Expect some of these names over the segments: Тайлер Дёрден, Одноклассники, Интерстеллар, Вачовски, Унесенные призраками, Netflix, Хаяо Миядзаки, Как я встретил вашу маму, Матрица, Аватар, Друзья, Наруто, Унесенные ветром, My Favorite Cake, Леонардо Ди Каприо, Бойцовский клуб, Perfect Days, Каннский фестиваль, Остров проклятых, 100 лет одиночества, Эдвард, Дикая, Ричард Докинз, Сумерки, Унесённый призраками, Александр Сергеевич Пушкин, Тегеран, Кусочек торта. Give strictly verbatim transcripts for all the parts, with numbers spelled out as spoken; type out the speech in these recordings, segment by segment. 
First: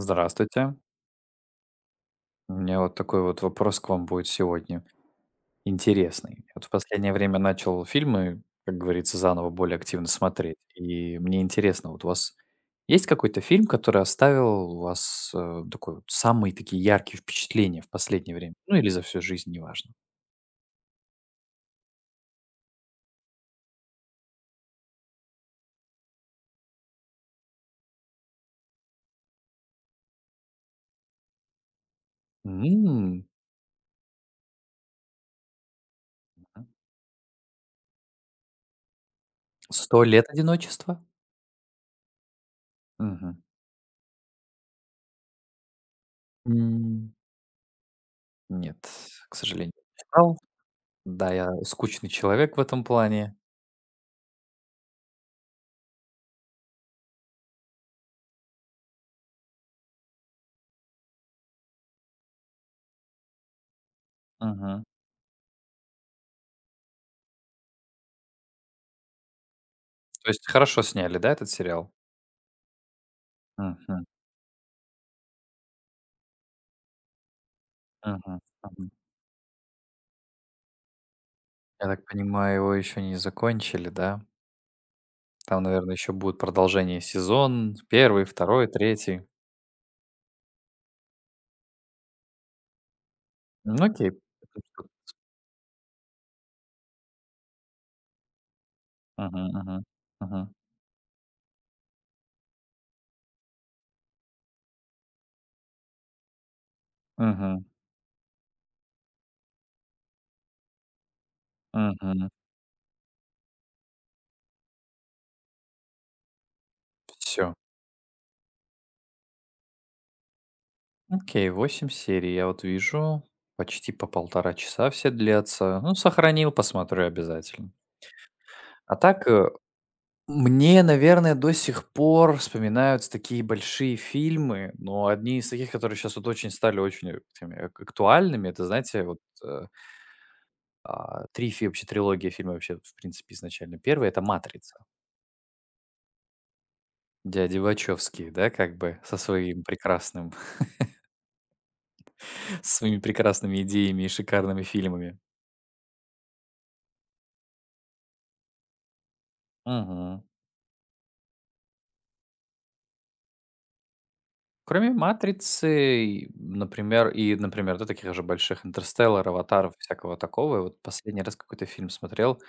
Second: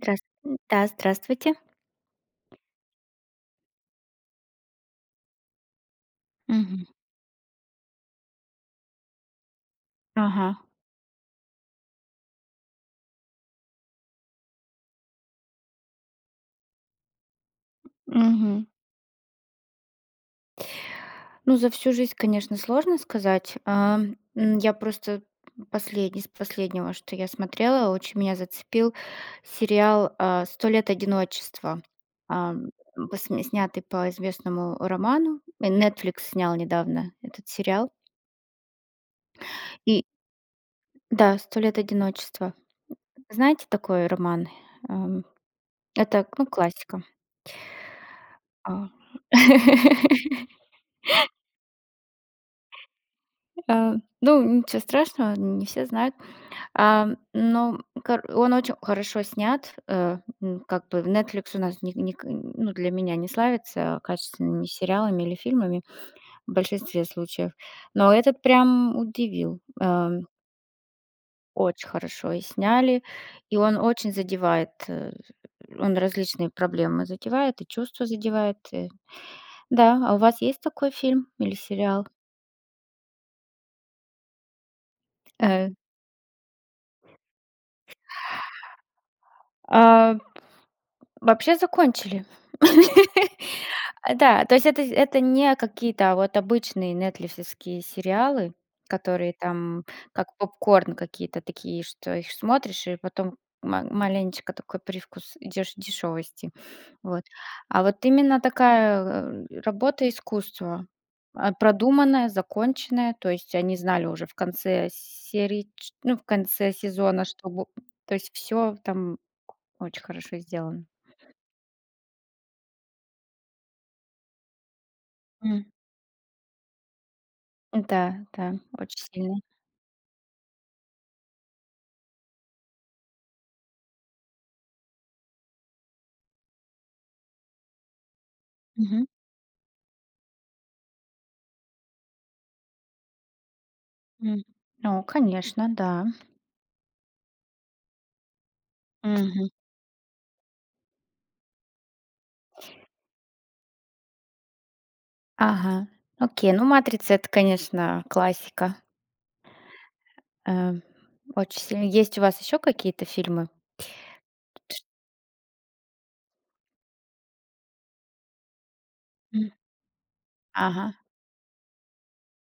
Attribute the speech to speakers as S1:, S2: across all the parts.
S1: Здравс Да, здравствуйте.
S2: У меня вот такой вот вопрос к вам будет сегодня интересный. Вот в
S1: Мгм.
S2: последнее время начал фильмы, как говорится, заново более активно
S1: Ага.
S2: смотреть. И мне интересно, вот у вас есть какой-то фильм, который оставил у вас э, такой вот самые такие яркие впечатления в последнее время?
S1: Мгм.
S2: Ну или за всю жизнь, неважно.
S1: Ну, за всю жизнь, конечно, сложно сказать. А, м, я просто последний с последнего, что я смотрела, очень меня зацепил сериал, а, "сто лет одиночества", ам, по
S2: М,
S1: сме снятый по известному роману. И Netflix снял недавно этот сериал.
S2: «Сто
S1: И
S2: лет одиночества»?
S1: да, "сто лет одиночества".
S2: Мгм.
S1: Знаете такой роман? Ам, это, ну, классика.
S2: М, Нет,
S1: А.
S2: к сожалению, не читал. Да, я скучный человек в этом плане.
S1: А, ну, ничего страшного, не все знают. А, но кор Он очень хорошо снят. Э, м, как бы Netflix у нас ник ник ну, для меня не славится качественными сериалами или фильмами в большинстве случаев. Но этот прям удивил. Эм,
S2: То есть хорошо сняли, да, этот
S1: очень
S2: сериал?
S1: хорошо и сняли, и он
S2: Мгм,
S1: очень задевает, э, он различные проблемы задевает, и чувства
S2: мгм,
S1: задевает. Э,
S2: мгм.
S1: да, а у вас есть такой фильм или
S2: Я так
S1: сериал?
S2: понимаю, его еще не закончили, да? Там,
S1: Э,
S2: наверное, еще будет продолжение сезон, первый, второй, третий.
S1: а Вообще закончили.
S2: Ну, окей.
S1: А, да, то есть это это не какие-то вот обычные "Нетфликсовские" сериалы, которые
S2: Мгм, мгм,
S1: там как
S2: мгм,
S1: попкорн какие-то такие, что их смотришь и потом ма маленечко такой привкус деш дешёвости. Вот.
S2: мгм,
S1: А вот именно такая, э, работа искусства, а,
S2: мгм.
S1: продуманная, законченная. То есть они знали уже в конце серии, ч ну, в конце сезона, что
S2: Всё.
S1: бу то есть все там очень хорошо сделано.
S2: Окей, восемь серий я вот вижу, почти по полтора часа все
S1: М.
S2: длятся. Ну, сохранил, посмотрю обязательно.
S1: Да, да,
S2: А
S1: очень
S2: так,
S1: сильно.
S2: э мне, наверное, до сих пор вспоминаются такие большие фильмы, но одни из таких, которые сейчас вот очень стали очень, э, такими ак актуальными. Это, знаете,
S1: Мгм,
S2: вот, э, а, три фи вообще трилогия фильма вообще, в принципе, изначально. Первый это
S1: м.
S2: «Матрица».
S1: Ну, конечно, да.
S2: Дяди Вачовски, да, как бы со
S1: Мгм.
S2: своим прекрасным со своими прекрасными идеями и шикарными фильмами.
S1: Ага. Окей, ну, "Матрица"- это, конечно, классика.
S2: Мгм.
S1: Э, Очень сильно. Есть у вас еще какие-то фильмы?
S2: Кроме «Матрицы», и, например и, например, да, таких же больших «Интерстеллар»,
S1: М.
S2: «Аватаров», всякого такого. И вот
S1: Ага.
S2: последний раз какой-то фильм смотрел.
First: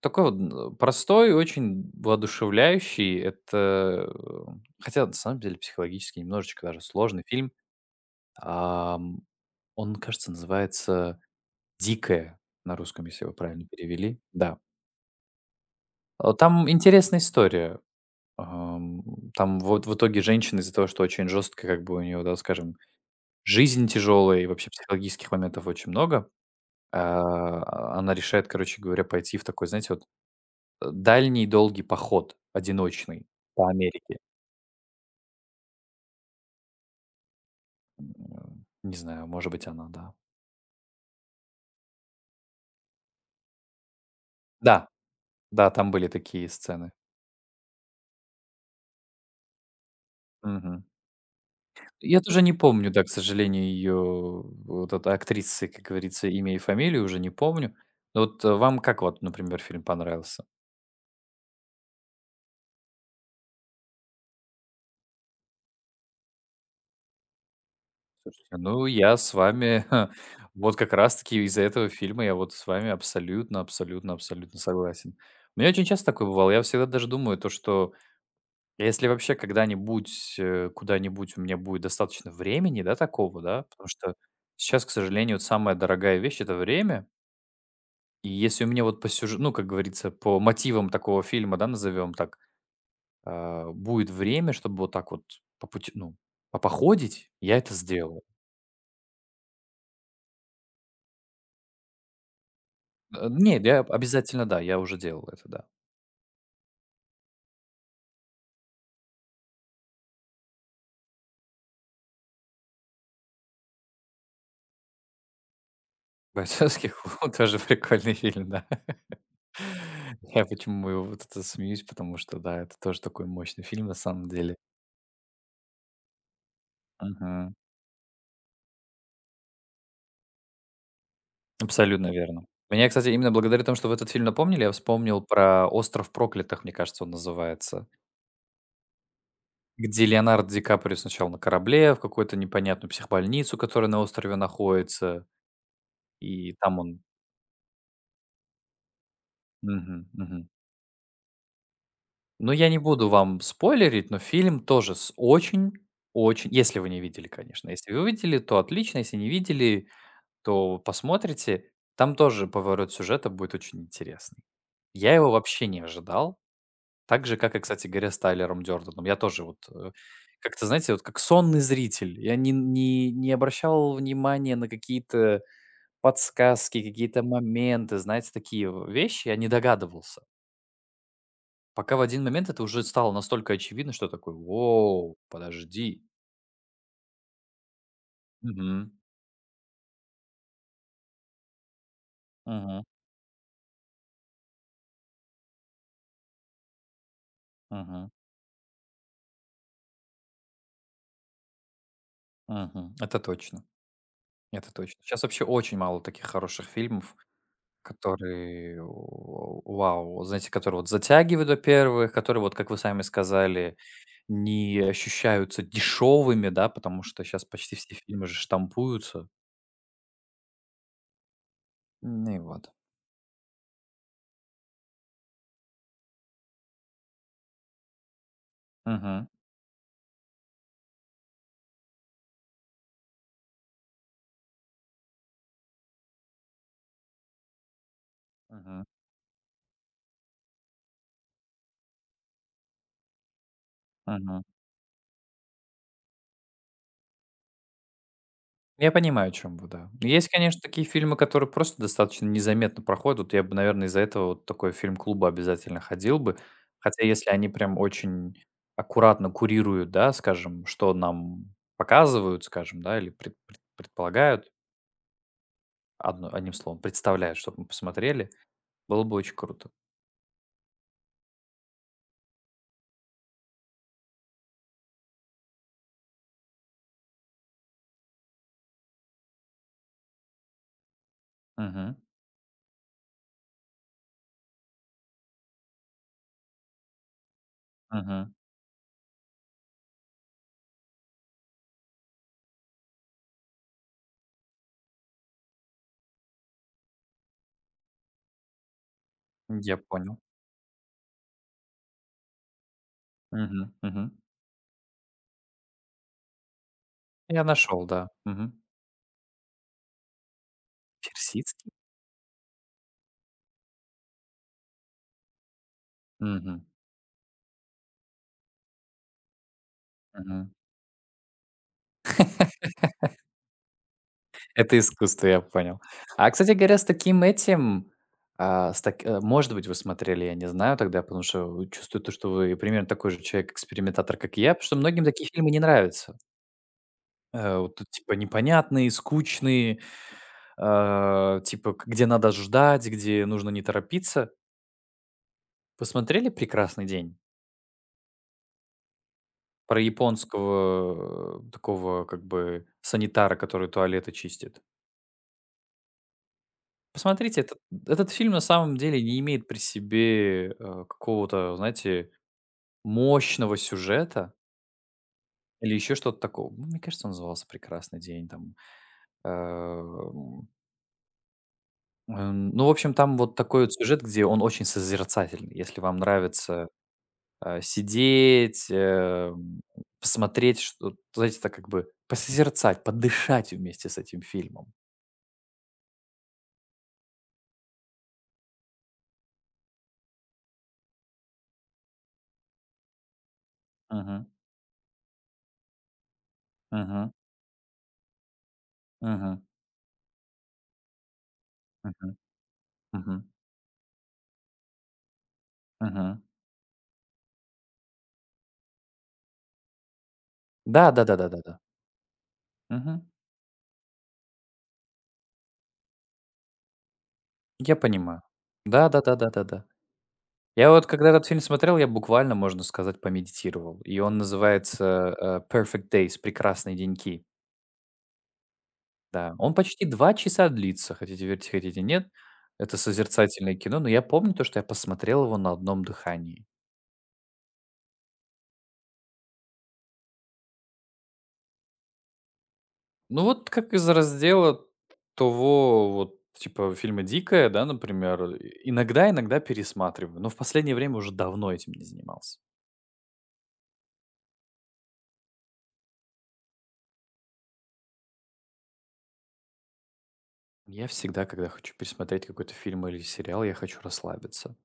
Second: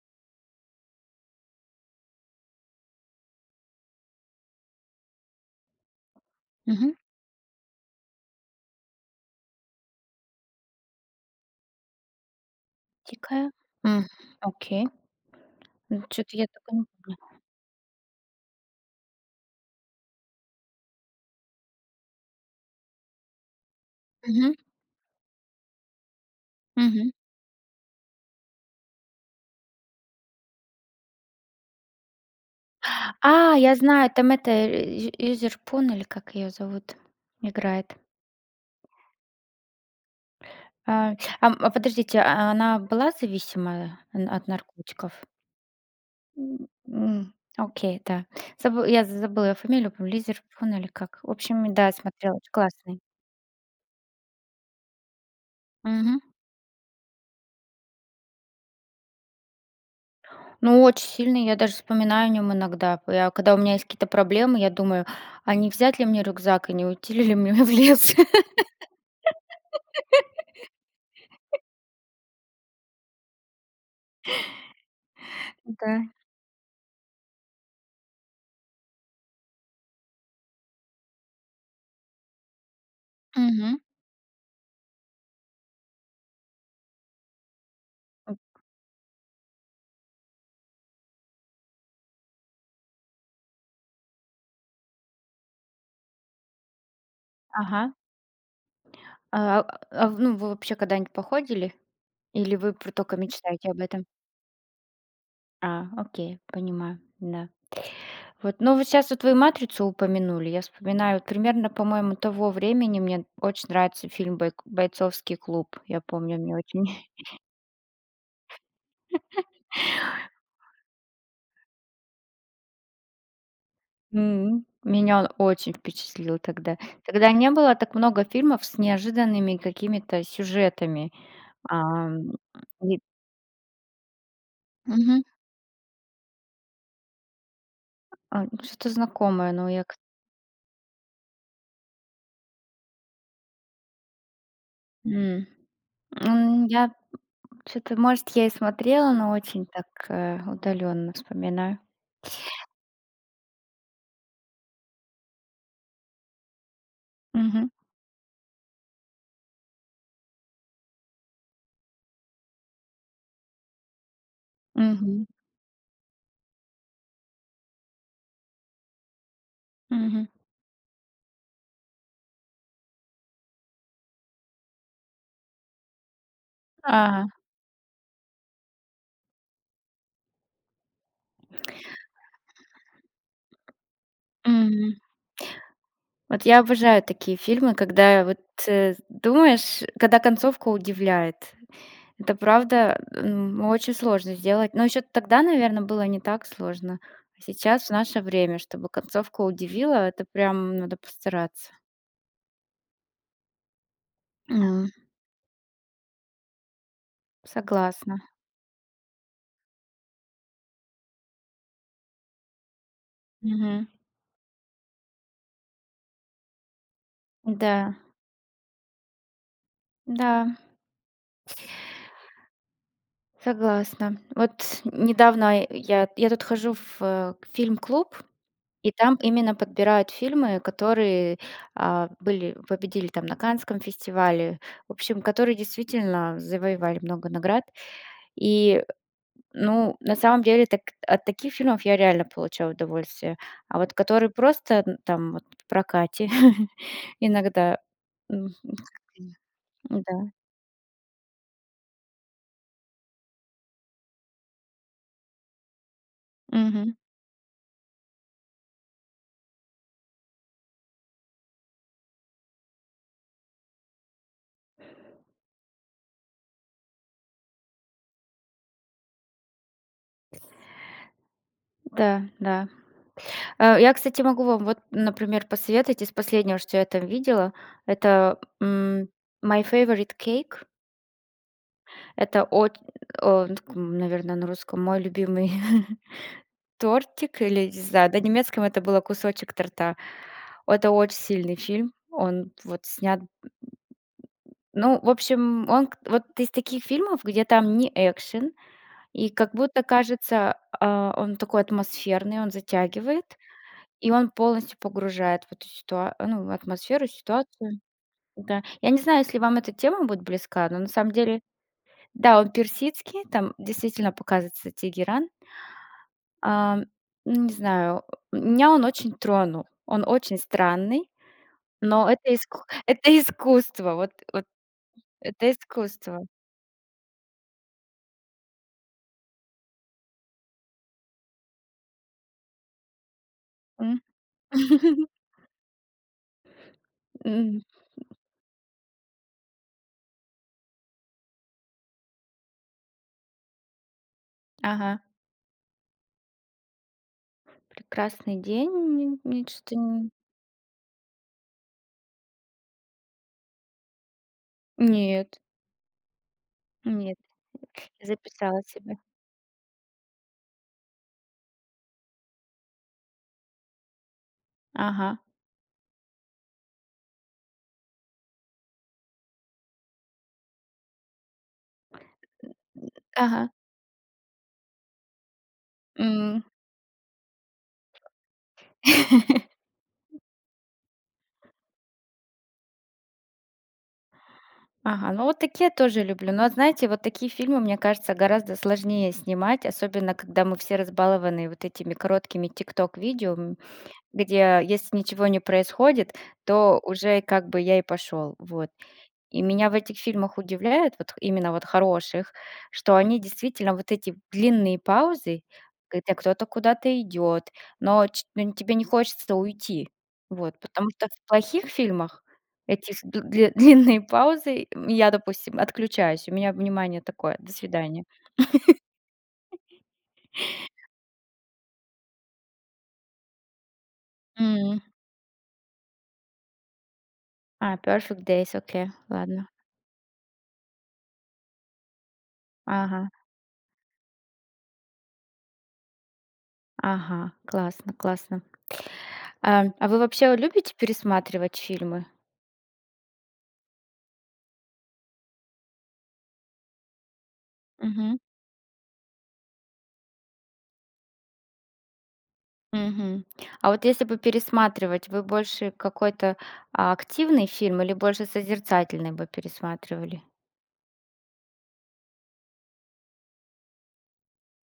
S2: Такой вот н простой, очень воодушевляющий. Это, э, хотя на самом деле психологически немножечко даже
S1: Мгм.
S2: сложный фильм. Ам, он, кажется, называется «Дикая» на русском, если его
S1: "Дикая".
S2: правильно
S1: М.
S2: перевели. Да.
S1: Окей. М, то
S2: А,
S1: я
S2: там
S1: только не
S2: интересная
S1: помню.
S2: история. Ам, там вот в итоге женщина из-за того, что очень жестко как бы у нее, да, скажем, жизнь тяжелая и
S1: Мгм,
S2: вообще психологических моментов очень много,
S1: мгм.
S2: а, а, она решает, короче говоря, пойти в такой, знаете, вот Э, дальний долгий поход одиночный
S1: А,
S2: по
S1: я знаю,
S2: Америке.
S1: там это, э, Ю Юзерпун или как ее зовут, играет.
S2: М, не знаю, может быть, она, да.
S1: А, ам, а подождите, а она была зависима э, н от
S2: Да,
S1: наркотиков?
S2: да, там были такие
S1: М,
S2: сцены.
S1: м, окей, да. Забы Я забыла её фамилию, по Лизер фон
S2: Мгм.
S1: или как. В общем, да,
S2: Я
S1: смотрела,
S2: тоже не
S1: очень
S2: помню,
S1: классный.
S2: да, к сожалению, ее вот этой актрисы, как
S1: Мгм.
S2: говорится, имя и фамилию уже не помню. Но вот, э, вам как вот, например, фильм понравился?
S1: Ну, очень сильный, я даже вспоминаю о нём иногда. Я когда у меня есть какие-то проблемы, я думаю: "А не взять ли мне рюкзак и не уйти ли мне в лес?"
S2: Слушайте, ну, я с вами вот как раз таки из-за этого фильма я вот с вами абсолютно абсолютно абсолютно согласен. У меня очень
S1: Да.
S2: часто такое бывало. Я всегда даже думаю то, что. А если вообще когда-нибудь, э, куда-нибудь у меня будет достаточно времени, да, такого, да,
S1: Мгм.
S2: потому что сейчас, к сожалению, вот самая дорогая вещь — это время. И если у меня вот по сюже ну, как говорится, по мотивам такого фильма, да, назовем так, а, будет время, чтобы вот так вот по пути, ну, попоходить, я это
S1: Ага.
S2: сделаю.
S1: А, а, в Ну, вы вообще когда-нибудь походили? Или вы пр только
S2: Э, нет,
S1: мечтаете
S2: я
S1: об этом?
S2: обязательно, да, я уже делал это, да.
S1: А, окей, понимаю, да. Вот, ну вот сейчас вот вы "Матрицу" упомянули. Я вспоминаю, вот примерно, по-моему, того времени мне очень нравится фильм бой "Бойцовский клуб". Я помню, мне очень
S2: «Бойцовский клуб» тоже прикольный фильм, да. Я почему его вот это смеюсь, потому что, да, это тоже такой мощный фильм на самом деле.
S1: Мгм. Меня он очень впечатлил тогда. Тогда не
S2: Мгм.
S1: было так много фильмов с неожиданными какими-то сюжетами.
S2: Абсолютно
S1: Ам,
S2: верно. Меня,
S1: и
S2: кстати, именно благодаря тому, что вы этот фильм напомнили, я вспомнил
S1: Мгм.
S2: про «Остров проклятых», мне кажется, он называется,
S1: А, что-то знакомое, но я к.
S2: где Леонардо Ди Каприо сначала на корабле в какую-то непонятную психбольницу, которая на острове находится,
S1: М.
S2: и
S1: М,
S2: там
S1: я
S2: он.
S1: чё-то, может, я и смотрела, но очень так,
S2: Мгм,
S1: э,
S2: мгм.
S1: удаленно вспоминаю.
S2: Ну, я не буду вам спойлерить, но фильм тоже с очень, очень если вы не видели, конечно.
S1: Мгм.
S2: Если вы видели, то отлично, если не видели, то посмотрите. Там тоже поворот сюжета будет очень интересный. Я
S1: Мгм.
S2: его вообще не ожидал. Так же, как и, кстати говоря, с Тайлером Дёрденом. Я тоже вот, э,
S1: Мгм.
S2: как-то, знаете, вот как сонный зритель. Я не не не обращал внимания на какие-то подсказки, какие-то
S1: Ага.
S2: моменты, знаете, такие в вещи. Я не догадывался. Пока в один момент это уже стало настолько очевидно, что такой:
S1: Мгм.
S2: «Воу, подожди».
S1: Вот я обожаю такие фильмы, когда вот,
S2: Мгм.
S1: э, думаешь, когда концовка удивляет. Это
S2: Мгм.
S1: правда, м, очень сложно сделать. Но еще тогда, наверное, было не так сложно. А сейчас, в
S2: Мгм.
S1: наше время, чтобы концовка удивила, это прям надо постараться.
S2: Мгм. Это точно. Это
S1: М,
S2: точно. Сейчас вообще очень мало таких хороших фильмов.
S1: Согласна.
S2: Который, в вау, вот знаете, который вот затягивает, во-первых, которые, вот как вы сами сказали,
S1: Мгм.
S2: не ощущаются дешевыми, да, потому что сейчас почти все
S1: Да,
S2: фильмы же штампуются.
S1: да,
S2: Ну и вот.
S1: согласна. Вот недавно я я тут хожу в, э, фильм-клуб. И там
S2: Мгм,
S1: именно подбирают фильмы, которые, а, были победили там на Каннском фестивале. В общем, которые действительно завоевали много наград. И,
S2: мгм,
S1: ну, на самом деле, так от таких фильмов я реально получаю удовольствие. А вот которые
S2: мгм.
S1: просто, н там вот в прокате иногда, м,
S2: Я понимаю, о чём вы, да. Есть,
S1: да.
S2: конечно, такие фильмы, которые просто достаточно незаметно проходят. Вот я бы, наверное, из-за этого вот такой фильм клуба обязательно ходил бы.
S1: Мгм.
S2: Хотя если они прям очень аккуратно курируют, да, скажем, что нам показывают, скажем, да, или пред пред предполагают, одно одним словом, представляют, чтобы мы посмотрели, было бы очень круто.
S1: Да, да. А, я, кстати, могу вам вот, например, посоветовать из последнего, что я там видела. Это, м, "My Favorite Cake".
S2: Мгм,
S1: Это от Наверное, на русском мой любимый тортик или, не знаю, на
S2: мгм.
S1: немецком это было "Кусочек торта". Это очень сильный фильм. Он вот снят, ну, в общем, он к вот из таких фильмов, где там не экшен, и как
S2: Я
S1: будто
S2: понял.
S1: кажется, а, он такой атмосферный, он затягивает,
S2: Мгм, мгм.
S1: и он полностью погружает в эту ситуа ну, атмосферу,
S2: Я
S1: ситуацию.
S2: нашел, да. Мгм.
S1: Да. Я не знаю, если вам эта тема будет близка, но на самом деле,
S2: Персидский?
S1: да, он персидский, там действительно показывается Тегеран.
S2: Мгм,
S1: Ам, ну, не знаю, меня он очень тронул. Он очень
S2: мгм.
S1: странный, но это иску это искусство, вот вот
S2: Это искусство, я
S1: это
S2: понял.
S1: искусство.
S2: А, кстати говоря, с таким этим, а, с так э, может быть, вы смотрели, я не знаю тогда, потому что, э, чувствую то, что вы примерно такой же
S1: М.
S2: человек-экспериментатор, как и я, потому что многим такие фильмы не нравятся. Э,
S1: М.
S2: вот тут типа непонятные, скучные, а, типа к где надо ждать, где нужно не торопиться.
S1: Ага.
S2: Вы смотрели «Прекрасный день»?
S1: "Прекрасный день", мне мне чё-то
S2: Про
S1: н
S2: японского, э, такого как бы санитара, который туалеты чистит.
S1: нет, нет.
S2: Посмотрите, этот
S1: Я
S2: этот фильм на
S1: записала
S2: самом
S1: себе.
S2: деле не имеет при себе, э, какого-то, знаете, мощного сюжета
S1: Ага,
S2: или еще что-то такого. Ну, мне кажется, он назывался «Прекрасный день», там, эм, эм, ну, в общем, там вот
S1: ага,
S2: такой вот сюжет, где он очень созерцательный. Если вам
S1: м.
S2: нравится, э, сидеть, эм, посмотреть, что знаете, так как бы посозерцать, подышать вместе с этим фильмом.
S1: Ага, ну, вот такие я тоже люблю. Но, знаете, вот такие фильмы, мне кажется, гораздо сложнее снимать, особенно когда мы все разбалованы вот этими короткими "Тикток" видео.
S2: Мгм,
S1: Где если ничего не происходит, то
S2: мгм,
S1: уже как бы я и пошел. Вот.
S2: мгм,
S1: И меня в этих фильмах удивляет, вот именно вот
S2: мгм,
S1: хороших, что они
S2: мгм,
S1: действительно вот эти длинные паузы, когда
S2: мгм.
S1: кто-то куда-то идет, но ч но тебе не хочется уйти. Вот.
S2: Да
S1: Потому
S2: да
S1: что
S2: да
S1: в
S2: да да да.
S1: плохих фильмах эти
S2: Мгм.
S1: с д дли длинные паузы, м, я, допустим, отключаюсь, у меня внимание такое: "До
S2: Я
S1: свидания".
S2: понимаю. Да, да, да, да, да, да. Я вот когда этот фильм смотрел, я буквально, можно сказать, помедитировал. И он
S1: М.
S2: называется э, Perfect Days, прекрасные деньки.
S1: А, Perfect Days, окей,
S2: Да,
S1: ладно.
S2: он почти два часа длится, хотите верьте, хотите нет. Это
S1: Ага,
S2: созерцательное кино, но я помню то, что я посмотрел его на одном дыхании.
S1: ага, классно, классно. А, а вы вообще любите пересматривать фильмы?
S2: Ну вот как из раздела того вот типа фильма «Дикая», да,
S1: Мгм.
S2: например, иногда иногда пересматриваю, но в последнее время уже давно этим не занимался.
S1: Мгм. А вот если бы пересматривать, вы больше какой-то, а, активный фильм или больше созерцательный бы пересматривали?
S2: Я всегда, когда хочу пересмотреть какой-то фильм или сериал, я хочу расслабиться.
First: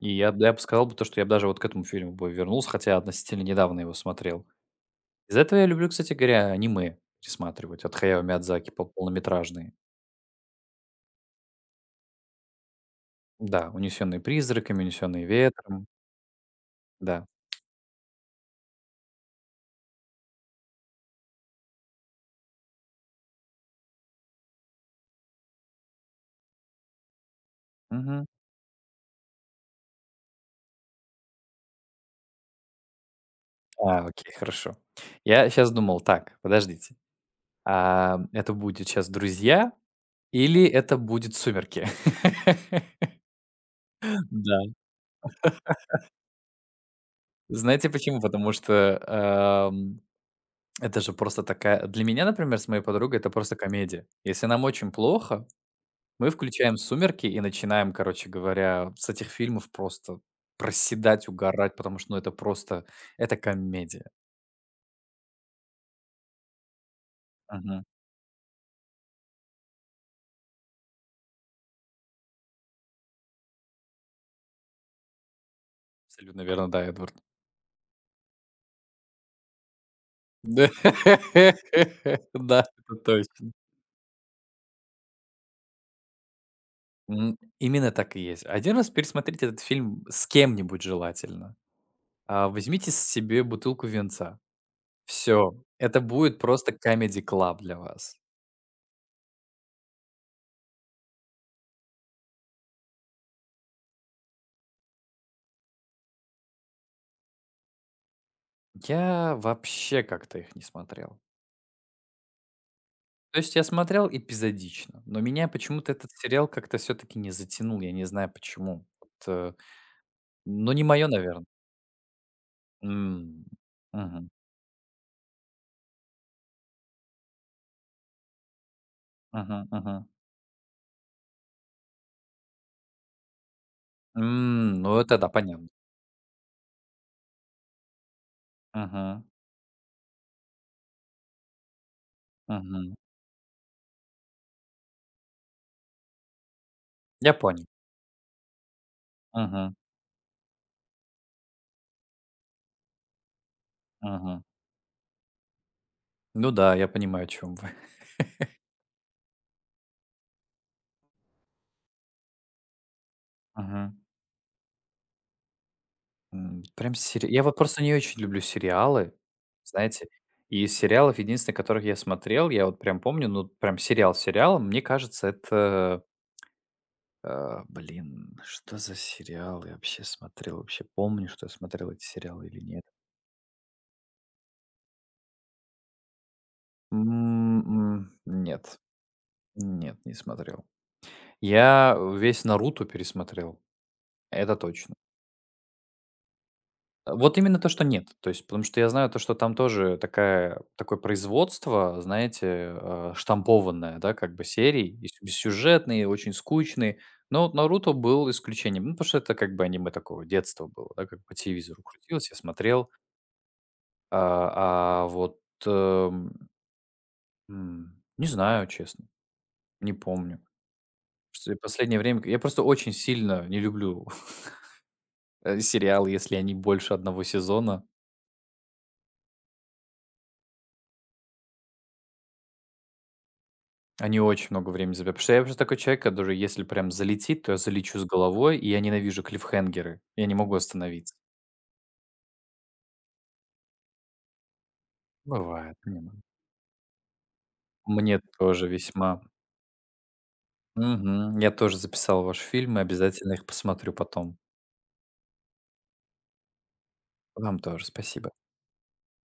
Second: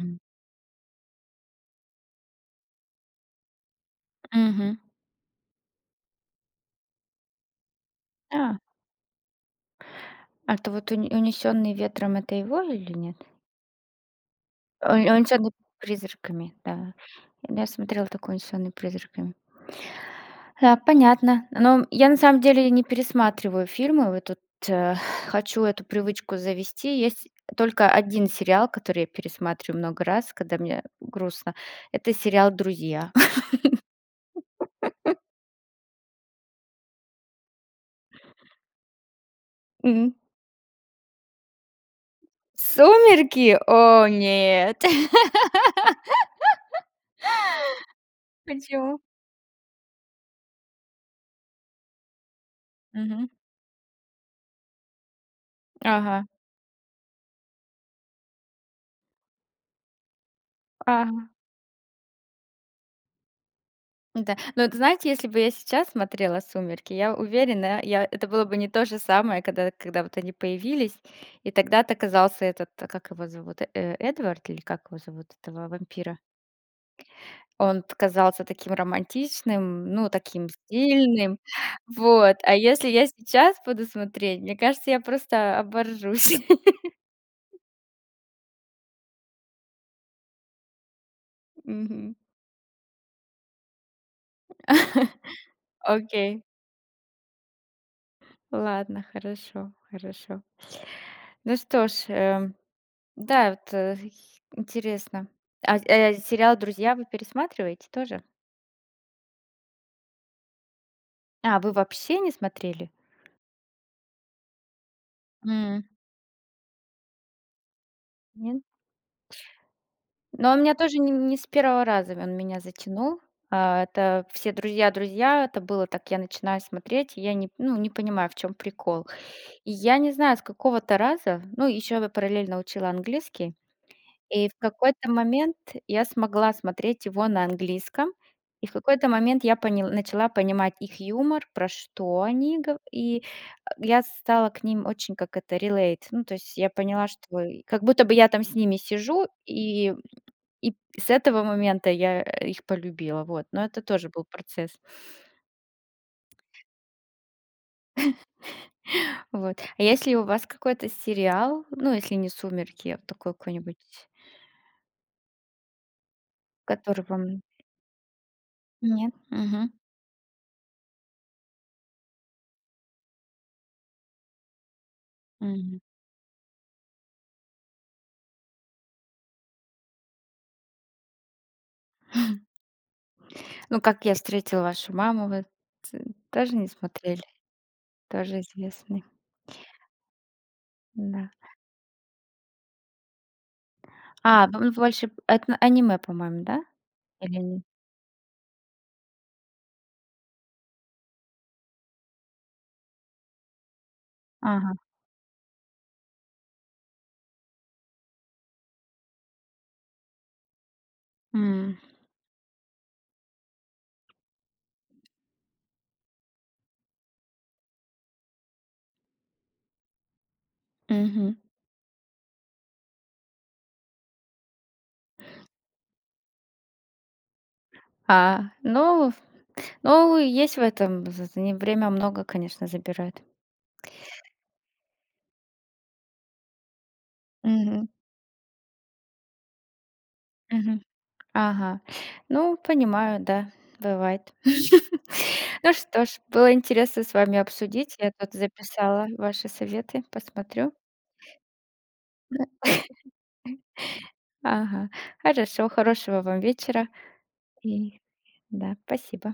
S2: И я, б- я бы сказал бы то, что я бы даже вот к этому фильму бы вернулся, хотя относительно недавно его смотрел.
S1: Мгм.
S2: Из-за этого я люблю, кстати говоря, аниме пересматривать от Хаяо
S1: А,
S2: Миядзаки по полнометражные.
S1: а то вот унесенный ветром"- это его или нет?
S2: Да, «Унесенные призраками»,
S1: Ой,
S2: «Унесенные
S1: "Унесённый
S2: ветром»,
S1: призраками", да.
S2: да.
S1: Я смотрела такой унесенный призраками". Да, понятно. Но я на самом деле не пересматриваю фильмы. Вот тут э, хочу эту привычку завести. Есть только
S2: Мгм.
S1: один сериал, который я пересматриваю много раз, когда мне грустно. Это сериал «Друзья».
S2: А, окей, хорошо. Я сейчас думал, так, подождите, а это будет сейчас «Друзья»
S1: М.
S2: или это будет «Сумерки»?
S1: Сумерки? О,
S2: Да.
S1: нет.
S2: Знаете почему? Потому
S1: Почему?
S2: что это же просто такая для меня, например, с моей подругой,
S1: Мгм.
S2: это просто комедия. Если нам очень плохо,
S1: Ага.
S2: мы включаем «Сумерки» и начинаем, короче говоря, с этих фильмов просто проседать,
S1: Ага.
S2: угорать, потому что, ну, это просто это комедия.
S1: Да. Но вот знаете, если бы я сейчас смотрела "Сумерки", я уверена,
S2: Мгм.
S1: я это было бы не то же самое, когда когда вот они появились, и тогда-то оказался этот, а как его зовут, э, э, Эдвард или как его зовут, этого вампира?
S2: Абсолютно верно, да, Эдвард.
S1: Он казался таким романтичным, ну, таким
S2: Да.
S1: стильным. Вот. А
S2: Да,
S1: если
S2: это
S1: я
S2: точно.
S1: сейчас буду смотреть, мне кажется, я просто оборжусь.
S2: М, именно так и есть. Один раз пересмотрите этот фильм с кем-нибудь желательно.
S1: Мгм.
S2: А, возьмите с себе бутылку винца. Все, это
S1: Окей.
S2: будет просто comedy club для вас.
S1: Ладно, хорошо, хорошо. Ну что ж, эм да, вот, э, интересно. А, э, сериал "Друзья" вы пересматриваете тоже?
S2: Я вообще как-то их не смотрел.
S1: А, вы вообще не смотрели?
S2: То есть я смотрел эпизодично, но меня
S1: М,
S2: почему-то этот сериал как-то все-таки не затянул. Я не знаю
S1: нет?
S2: почему. Вот, э,
S1: Но он
S2: ну,
S1: меня
S2: не
S1: тоже
S2: мое,
S1: не не с
S2: наверное.
S1: первого раза он меня затянул.
S2: М,
S1: А, это
S2: мгм,
S1: все "Друзья, друзья", это было так, я начинаю смотреть, и я не ну, не понимаю, в чем прикол.
S2: мгм,
S1: И
S2: мгм.
S1: я не знаю, с какого-то раза, ну, еще я параллельно учила английский. И в
S2: М, Ну,
S1: какой-то
S2: это да,
S1: момент
S2: понятно.
S1: я смогла смотреть его на английском, и в какой-то
S2: Мгм,
S1: момент я понил начала понимать их юмор, про что они гов
S2: мгм.
S1: и, а, я стала к ним очень как это relate. Ну, то есть я поняла,
S2: Я
S1: что и
S2: понял.
S1: как будто бы я там с ними сижу,
S2: Мгм,
S1: и и с этого момента я, э, их полюбила, вот. Но это тоже был
S2: мгм.
S1: процесс.
S2: Ну да, я понимаю, о чем вы.
S1: Вот. А если у вас какой-то сериал, ну, если не "Сумерки", а такой какой-нибудь,
S2: М, прям
S1: который
S2: сери
S1: вам.
S2: я вот просто не очень люблю сериалы,
S1: Нет? Мгм.
S2: знаете. И из сериалов единственное, которых я смотрел, я вот прям помню, ну, прям сериал сериал. Мне кажется,
S1: Мгм.
S2: это, э, блин, что за сериал я вообще смотрел? Вообще помню, что я смотрел эти сериалы или нет?
S1: Ну, "Как я встретил вашу маму", вы т тоже не смотрели?
S2: М, м,
S1: Тоже
S2: нет,
S1: известный,
S2: нет, не смотрел.
S1: да.
S2: Я весь «Наруто» пересмотрел,
S1: А,
S2: это
S1: вам
S2: точно.
S1: больше это аниме, по-моему, да?
S2: А, вот
S1: Или
S2: именно
S1: нет?
S2: то, что нет. То есть, потому что я знаю то, что там тоже такая такое производство, знаете, э, штампованное, да, как бы
S1: Ага,
S2: серий, и с бессюжетные, очень скучные. Но вот «Наруто» был исключением. Ну, потому что это как бы аниме такого детства было, да, как по
S1: м,
S2: телевизору крутилось, я смотрел. А, а вот, эм, м, не знаю, честно, не помню.
S1: мгм.
S2: Что я последнее время я просто очень сильно не люблю, э, сериалы, если они больше одного сезона.
S1: А, ну ну, есть в этом з з время много, конечно, забирает.
S2: Они очень много времени забирают. Потому что я просто такой человек, который, если прям залетит, то я
S1: Мгм,
S2: залечу с головой, и я ненавижу клиффхенгеры. Я не могу
S1: мгм.
S2: остановиться.
S1: Ага. Ну, понимаю, да, бывает. Ну
S2: Бывает.
S1: что ж,
S2: Понимаю.
S1: было интересно с вами обсудить. Я
S2: Мне
S1: тут
S2: тоже
S1: записала
S2: весьма.
S1: ваши советы, посмотрю.
S2: Мгм. Я тоже записал ваши фильмы, обязательно их посмотрю потом.
S1: Ага, хорошо, хорошего вам вечера.
S2: Вам тоже
S1: И
S2: спасибо.
S1: да, спасибо.